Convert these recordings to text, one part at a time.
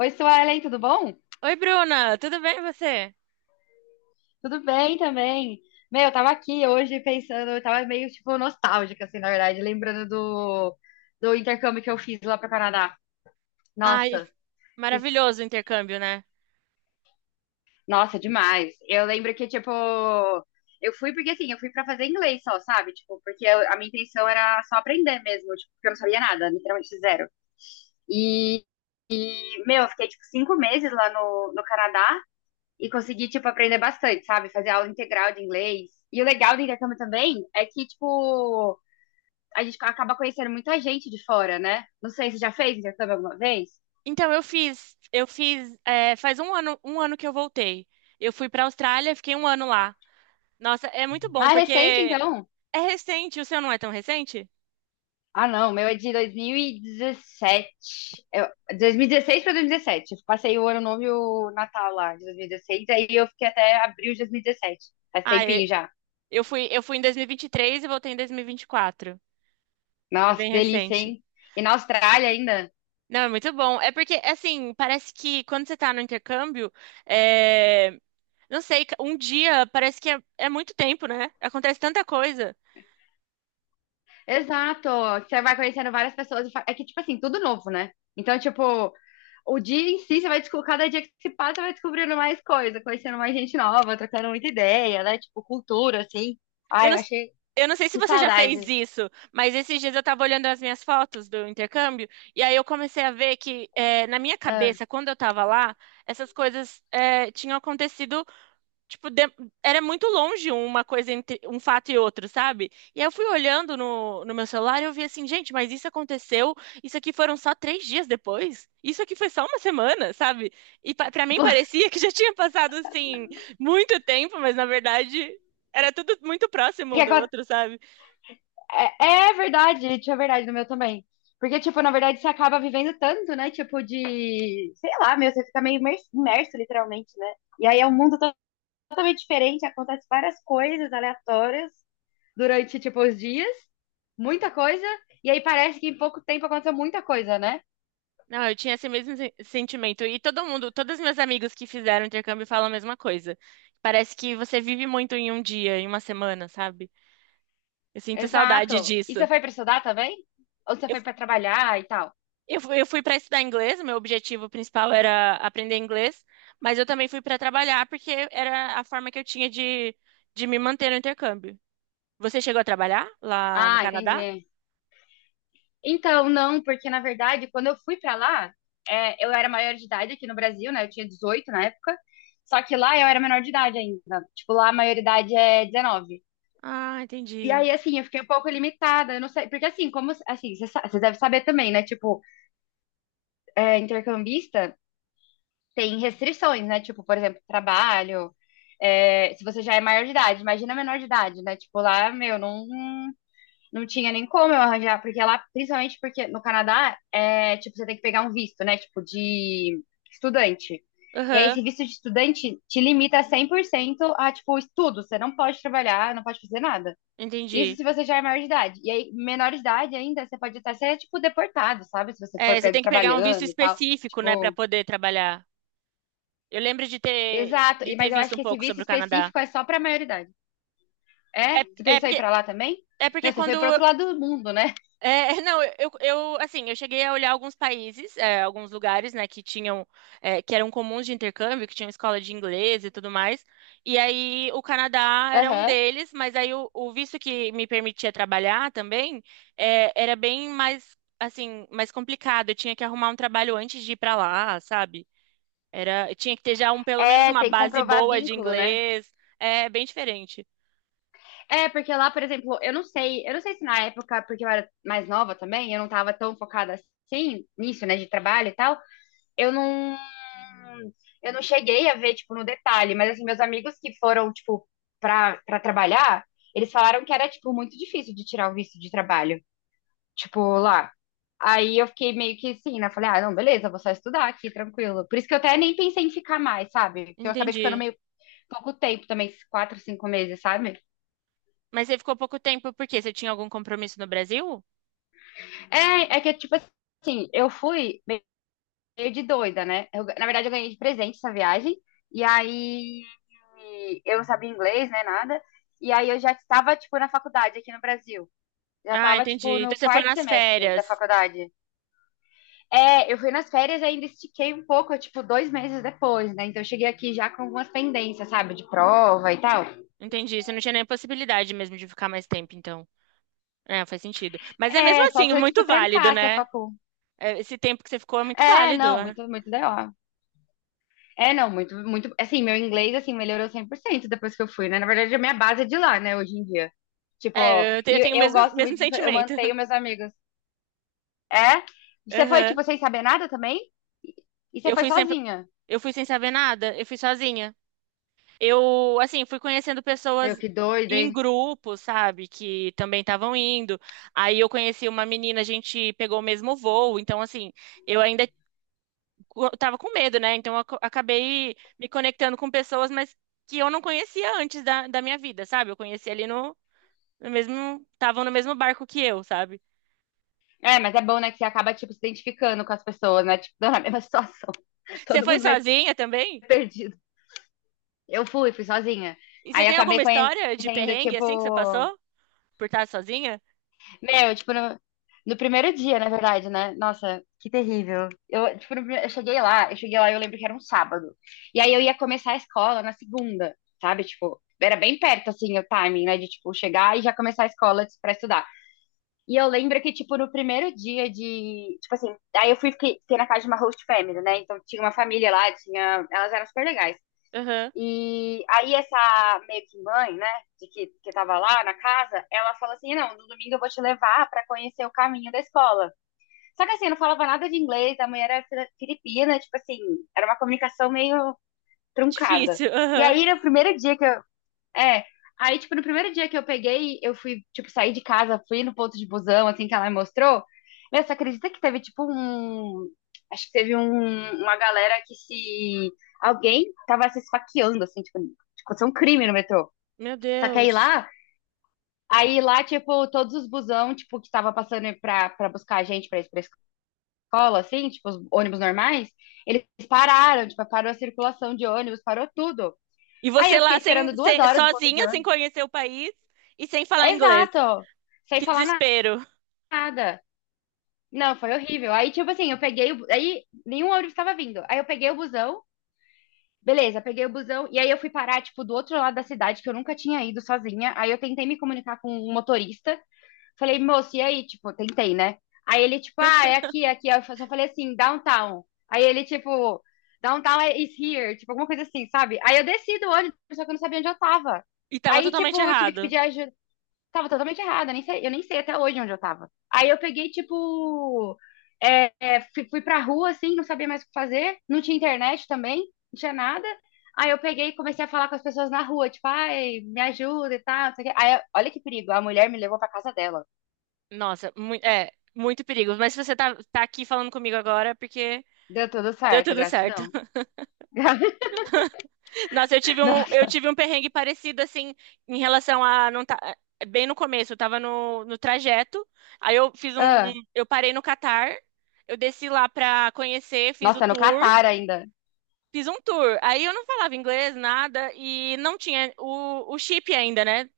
Oi, Suelen, tudo bom? Oi, Bruna, tudo bem e você? Tudo bem também. Meu, eu tava aqui hoje pensando, eu tava meio, tipo, nostálgica, assim, na verdade, lembrando do intercâmbio que eu fiz lá pro Canadá. Ai, Nossa, que- maravilhoso o intercâmbio, né? nossa, demais. Eu lembro que, tipo, eu fui porque, assim, eu fui pra fazer inglês só, sabe? Tipo, porque a minha intenção era só aprender mesmo, tipo, porque eu não sabia nada, literalmente zero. E, meu, eu fiquei, tipo, 5 meses lá no Canadá e consegui, tipo, aprender bastante, sabe? Fazer aula integral de inglês. E o legal do intercâmbio também é que, tipo, a gente acaba conhecendo muita gente de fora, né? Não sei, você já fez intercâmbio alguma vez? Então eu fiz, é, faz um ano que eu voltei. Eu fui pra Austrália, fiquei um ano lá. Nossa, é muito bom Ah, é porque recente, então? é recente, o seu não é tão recente? Ah, não, meu é de 2017. Eu, 2016 para 2017. Eu passei o ano novo e o Natal lá de 2016, aí eu fiquei até abril de 2017. Faz Ah, tempinho já. eu fui em 2023 e vinte e três e voltei em 2024. É Nossa, que bem delícia, recente. hein? E na Austrália ainda. Não, é muito bom. É porque, assim, parece que quando você tá no intercâmbio, é, não sei, um dia parece que é muito tempo, né? Acontece tanta coisa. Exato. Você vai conhecendo várias pessoas. É que, tipo assim, tudo novo, né? Então, tipo, o dia em si, você vai descobrir, cada dia que se passa, você vai descobrindo mais coisa, conhecendo mais gente nova, trocando muita ideia, né? Tipo, cultura, assim. Eu Ai, não, eu achei eu não sei se que você já saudade. fez isso, mas esses dias eu tava olhando as minhas fotos do intercâmbio e aí eu comecei a ver que na minha Ah, cabeça, quando eu tava lá, essas coisas tinham acontecido. Tipo, era muito longe uma coisa entre um fato e outro, sabe? E aí eu fui olhando no meu celular e eu vi assim, gente, mas isso aconteceu, isso aqui foram só 3 dias depois, isso aqui foi só uma semana, sabe? E pa pra mim tipo, parecia que já tinha passado, assim, muito tempo, mas na verdade era tudo muito próximo que um do aco- outro, sabe? é, é verdade, tinha verdade no meu também. Porque, tipo, na verdade, você acaba vivendo tanto, né? Tipo, de, sei lá, meu, você fica meio imerso, literalmente, né? E aí é um mundo totalmente diferente, acontece várias coisas aleatórias. Durante, tipo, os dias, muita coisa, e aí parece que em pouco tempo aconteceu muita coisa, né? Não, eu tinha esse mesmo sentimento. E todo mundo, todos os meus amigos que fizeram intercâmbio falam a mesma coisa. Parece que você vive muito em um dia, em uma semana, sabe? Eu sinto saudade Exato. E você disso. foi pra estudar também? Ou você foi pra trabalhar e tal? Eu fui para estudar inglês, meu objetivo principal era aprender inglês, mas eu também fui para trabalhar porque era a forma que eu tinha de me manter no intercâmbio. Você chegou a trabalhar lá no Ah, Canadá? entendi. Então, não, porque na verdade, quando eu fui pra lá, é, eu era maior de idade aqui no Brasil, né? Eu tinha 18 na época. Só que lá eu era menor de idade ainda. Tipo, lá a maioridade é 19. Ah, E entendi. aí, assim, eu fiquei um pouco limitada, eu não sei. Porque, assim, como. Assim, você deve saber também, né? Tipo, é, intercambista tem restrições, né? Tipo, por exemplo, trabalho. É, se você já é maior de idade, imagina menor de idade, né? Tipo, lá, meu, não, não tinha nem como eu arranjar, porque lá, principalmente porque no Canadá, é, tipo, você tem que pegar um visto, né? Tipo, de estudante. E aí, Aham, esse visto de estudante te limita 100% a, tipo, estudo. Você não pode trabalhar, não pode fazer nada. Isso entendi. se você já é maior de idade. E aí, menor de idade ainda, você pode até ser, tipo, deportado, sabe? Se você É, for você pego tem que pegar um visto trabalhando e tal. específico, né, para Tipo, poder trabalhar. Eu lembro de ter, exato, de ter mas eu visto acho um que esse pouco visto sobre o Canadá. específico é só pra maioridade. É? É, Você é pensou em ir porque, pra lá também? é porque Meu, você foi quando pro outro lado do mundo, né? Não, assim, eu cheguei a olhar alguns países, é, alguns lugares, né, que tinham, é, que eram comuns de intercâmbio, que tinham escola de inglês e tudo mais. E aí o Canadá era um Aham. deles, mas aí o visto que me permitia trabalhar também, é, era bem mais, assim, mais complicado. Eu tinha que arrumar um trabalho antes de ir para lá, sabe? Eu tinha que ter já um, pelo menos É, uma tem que base comprovar boa de vínculo, né? inglês. É bem diferente. É, porque lá, por exemplo, eu não sei se na época, porque eu era mais nova também, eu não tava tão focada assim nisso, né, de trabalho e tal. Eu não, eu não cheguei a ver, tipo, no detalhe, mas assim, meus amigos que foram, tipo, pra trabalhar, eles falaram que era, tipo, muito difícil de tirar o visto de trabalho. Tipo, lá. Aí eu fiquei meio que assim, né? Falei, ah, não, beleza, vou só estudar aqui, tranquilo. Por isso que eu até nem pensei em ficar mais, sabe? Que eu acabei ficando Entendi. meio pouco tempo também, esses 4, 5 meses, sabe? Mas você ficou pouco tempo, por quê? Você tinha algum compromisso no Brasil? É, é que, tipo assim, eu fui meio de doida, né? Na verdade, eu ganhei de presente essa viagem. E aí eu não sabia inglês, né, nada. E aí eu já estava, tipo, na faculdade aqui no Brasil. Já Ah, estava, tipo, entendi. no Então você foi quarto nas semestre da férias. faculdade. É, eu fui nas férias e ainda estiquei um pouco, tipo, 2 meses depois, né? Então eu cheguei aqui já com algumas pendências, sabe? De prova e tal. Entendi. Você não tinha nem possibilidade mesmo de ficar mais tempo, então. É, faz sentido. Mas é mesmo É, só assim, se eu, tipo, muito válido, trancasse a né? facul. É, esse tempo que você ficou é muito É, válido, não, né? muito, muito DO. É, não, muito, muito. Assim, meu inglês, assim, melhorou 100% depois que eu fui, né? Na verdade, a minha base é de lá, né, hoje em dia. Tipo, É, eu te- e eu tenho o eu mesmo, gosto mesmo muito de. Eu sentimento. mantenho meus amigos. É? Você foi, Aham. tipo, sem saber nada também? E e você Eu foi fui sempre, sozinha? eu fui sem saber nada, eu fui sozinha. Eu, assim, fui conhecendo Meu, pessoas que doida, em hein? grupo, sabe, que também estavam indo. Aí eu conheci uma menina, a gente pegou o mesmo voo, então assim, eu ainda eu tava com medo, né? Então eu acabei me conectando com pessoas, mas que eu não conhecia antes da minha vida, sabe? Eu conheci ali estavam no mesmo barco que eu, sabe? É, mas é bom, né, que você acaba, tipo, se identificando com as pessoas, né? Tipo, tô na mesma situação. Você Todo foi mundo meio sozinha também? perdido. Eu fui sozinha. E você Aí eu tem alguma acabei história de conhecendo, perrengue assim que você tipo. passou por estar sozinha? Meu, tipo, no primeiro dia, na verdade, né? Nossa, que terrível. Eu, tipo, no prime- eu cheguei lá e eu lembro que era um sábado. E aí eu ia começar a escola na segunda, sabe? Tipo, era bem perto, assim, o timing, né? De, tipo, chegar e já começar a escola pra estudar. E eu lembro que, tipo, no primeiro dia de. Tipo assim, aí eu fiquei na casa de uma host family, né? Então tinha uma família lá, tinha. Elas eram super legais. Aham. E aí essa meio que mãe, né, de que tava lá na casa, ela falou assim, não, no domingo eu vou te levar pra conhecer o caminho da escola. Só que assim, eu não falava nada de inglês, a mãe era filipina, tipo assim, era uma comunicação meio truncada. Difícil. E Aham. aí, no primeiro dia que eu, é. Aí, tipo, no primeiro dia que eu peguei, eu fui, tipo, sair de casa, fui no ponto de busão, assim, que ela me mostrou. Meu, você acredita que teve, tipo, um. Acho que teve uma galera que se. Alguém tava se esfaqueando, assim, tipo, aconteceu um crime no metrô. Meu Só que aí Deus. lá, aí lá, tipo, todos os busão, tipo, que tava passando pra buscar a gente pra ir pra escola, assim, tipo, os ônibus normais, eles pararam, tipo, parou a circulação de ônibus, parou tudo. E Aí você eu fiquei lá esperando duas horas no ponto de. sozinha, sem conhecer o país e sem falar inglês. Exato. Sem Que falar desespero. nada. Não, foi horrível. Aí, tipo assim, eu peguei. Aí, nenhum ônibus estava vindo. Aí, eu peguei o busão. Beleza, peguei o busão. E aí, eu fui parar, tipo, do outro lado da cidade, que eu nunca tinha ido sozinha. Aí, eu tentei me comunicar com o motorista. Falei, moço, e aí? Tipo, tentei, né? Aí, ele, tipo, ah, é aqui, é aqui. Aí, eu só falei assim, downtown. Aí, ele, tipo, downtown is here. Tipo, alguma coisa assim, sabe? Aí, eu desci do ônibus, só que eu não sabia onde eu tava. E tava Aí, tipo, totalmente eu tive que errado. pedir ajuda. Tava totalmente errada, nem sei- eu nem sei até hoje onde eu tava. Aí eu peguei, tipo, fui pra rua, assim, não sabia mais o que fazer, não tinha internet também, não tinha nada. Aí eu peguei e comecei a falar com as pessoas na rua, tipo, ai, me ajuda e tal, não sei o quê. Aí, olha que perigo, a mulher me levou pra casa dela. Nossa, muito perigo. Mas se você tá aqui falando comigo agora, é porque Deu tudo deu certo, tudo certo. gratidão. Nossa, eu tive um, eu Nossa, tive um perrengue parecido, assim, em relação a não tá, bem no começo, eu tava no trajeto, aí eu fiz um, ah, eu parei no Catar, eu desci lá pra conhecer, nossa, no Catar ainda. fiz um tour. Aí eu não falava inglês, nada, e não tinha o chip ainda, né?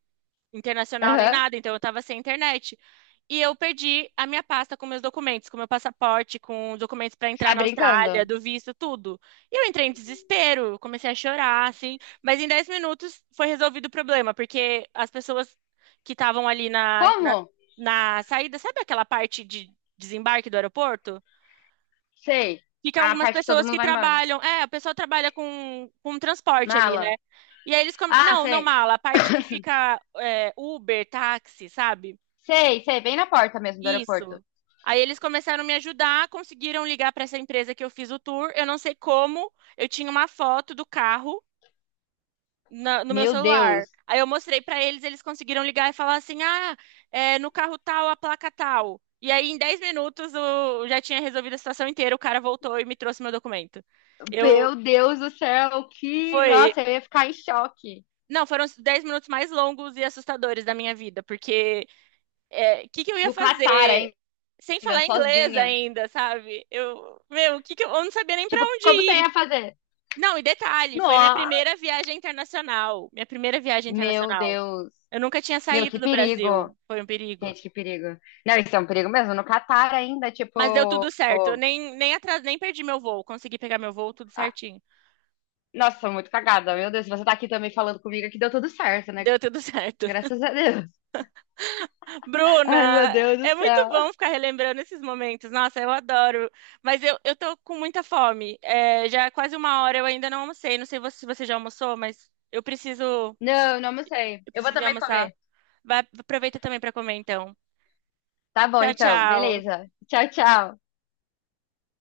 Internacional nem Aham. nada, então eu tava sem internet. E eu perdi a minha pasta com meus documentos, com meu passaporte, com os documentos para entrar Sai na Austrália, brincando. do visto, tudo. E eu entrei em desespero, eu comecei a chorar, assim. Mas em 10 minutos foi resolvido o problema, porque as pessoas que estavam ali na, na, Como? na saída, sabe aquela parte de desembarque do aeroporto? Sei. Ficam Ah, a algumas parte que todo pessoas mundo que vai embora. trabalham. É, a pessoa trabalha com transporte ali, né? Mala. E aí eles, Ah, não, não sei. mala. A parte que fica é, Uber, táxi, sabe? Sei, sei, bem na porta mesmo do aeroporto. Isso. Aí eles começaram a me ajudar, conseguiram ligar para essa empresa que eu fiz o tour. Eu não sei como, eu tinha uma foto do carro no meu Meu celular. Deus, Aí eu mostrei para eles, eles conseguiram ligar e falar assim: ah, é, no carro tal, a placa tal. E aí em 10 minutos eu já tinha resolvido a situação inteira, o cara voltou e me trouxe meu documento. Eu, meu Deus do céu, que. Foi. Nossa, eu ia ficar em choque. Não, foram os 10 minutos mais longos e assustadores da minha vida, porque o que que eu ia No Catar fazer ainda, sem falar inglês sozinha. ainda, sabe? Meu, o que que eu não sabia nem pra Tipo, onde como você ir. ia fazer? Não, e detalhe, foi minha Nossa, primeira viagem internacional, minha primeira viagem meu internacional. Deus. Eu nunca tinha Meu, saído que do perigo. Brasil, foi um perigo. Gente, que perigo. Não, isso é um perigo mesmo. No Catar ainda, tipo. Mas deu tudo certo, eu nem atrás, nem perdi meu voo, consegui pegar meu voo tudo Ah, certinho. nossa, sou muito cagada. Meu Deus, se você tá aqui também falando comigo, que deu tudo certo, né? Deu tudo certo. Graças a Deus. Ai, meu Bruna, Deus do é muito céu. bom ficar relembrando esses momentos. Nossa, eu adoro. Mas eu tô com muita fome. É, já é quase uma hora, eu ainda não almocei. Não sei se você já almoçou, mas eu preciso, Não, não sei. eu Eu vou preciso ir também almoçar. comer. Vai, aproveita também para comer, então. Tá bom, Tchau, então. tchau. Beleza. Tchau, tchau.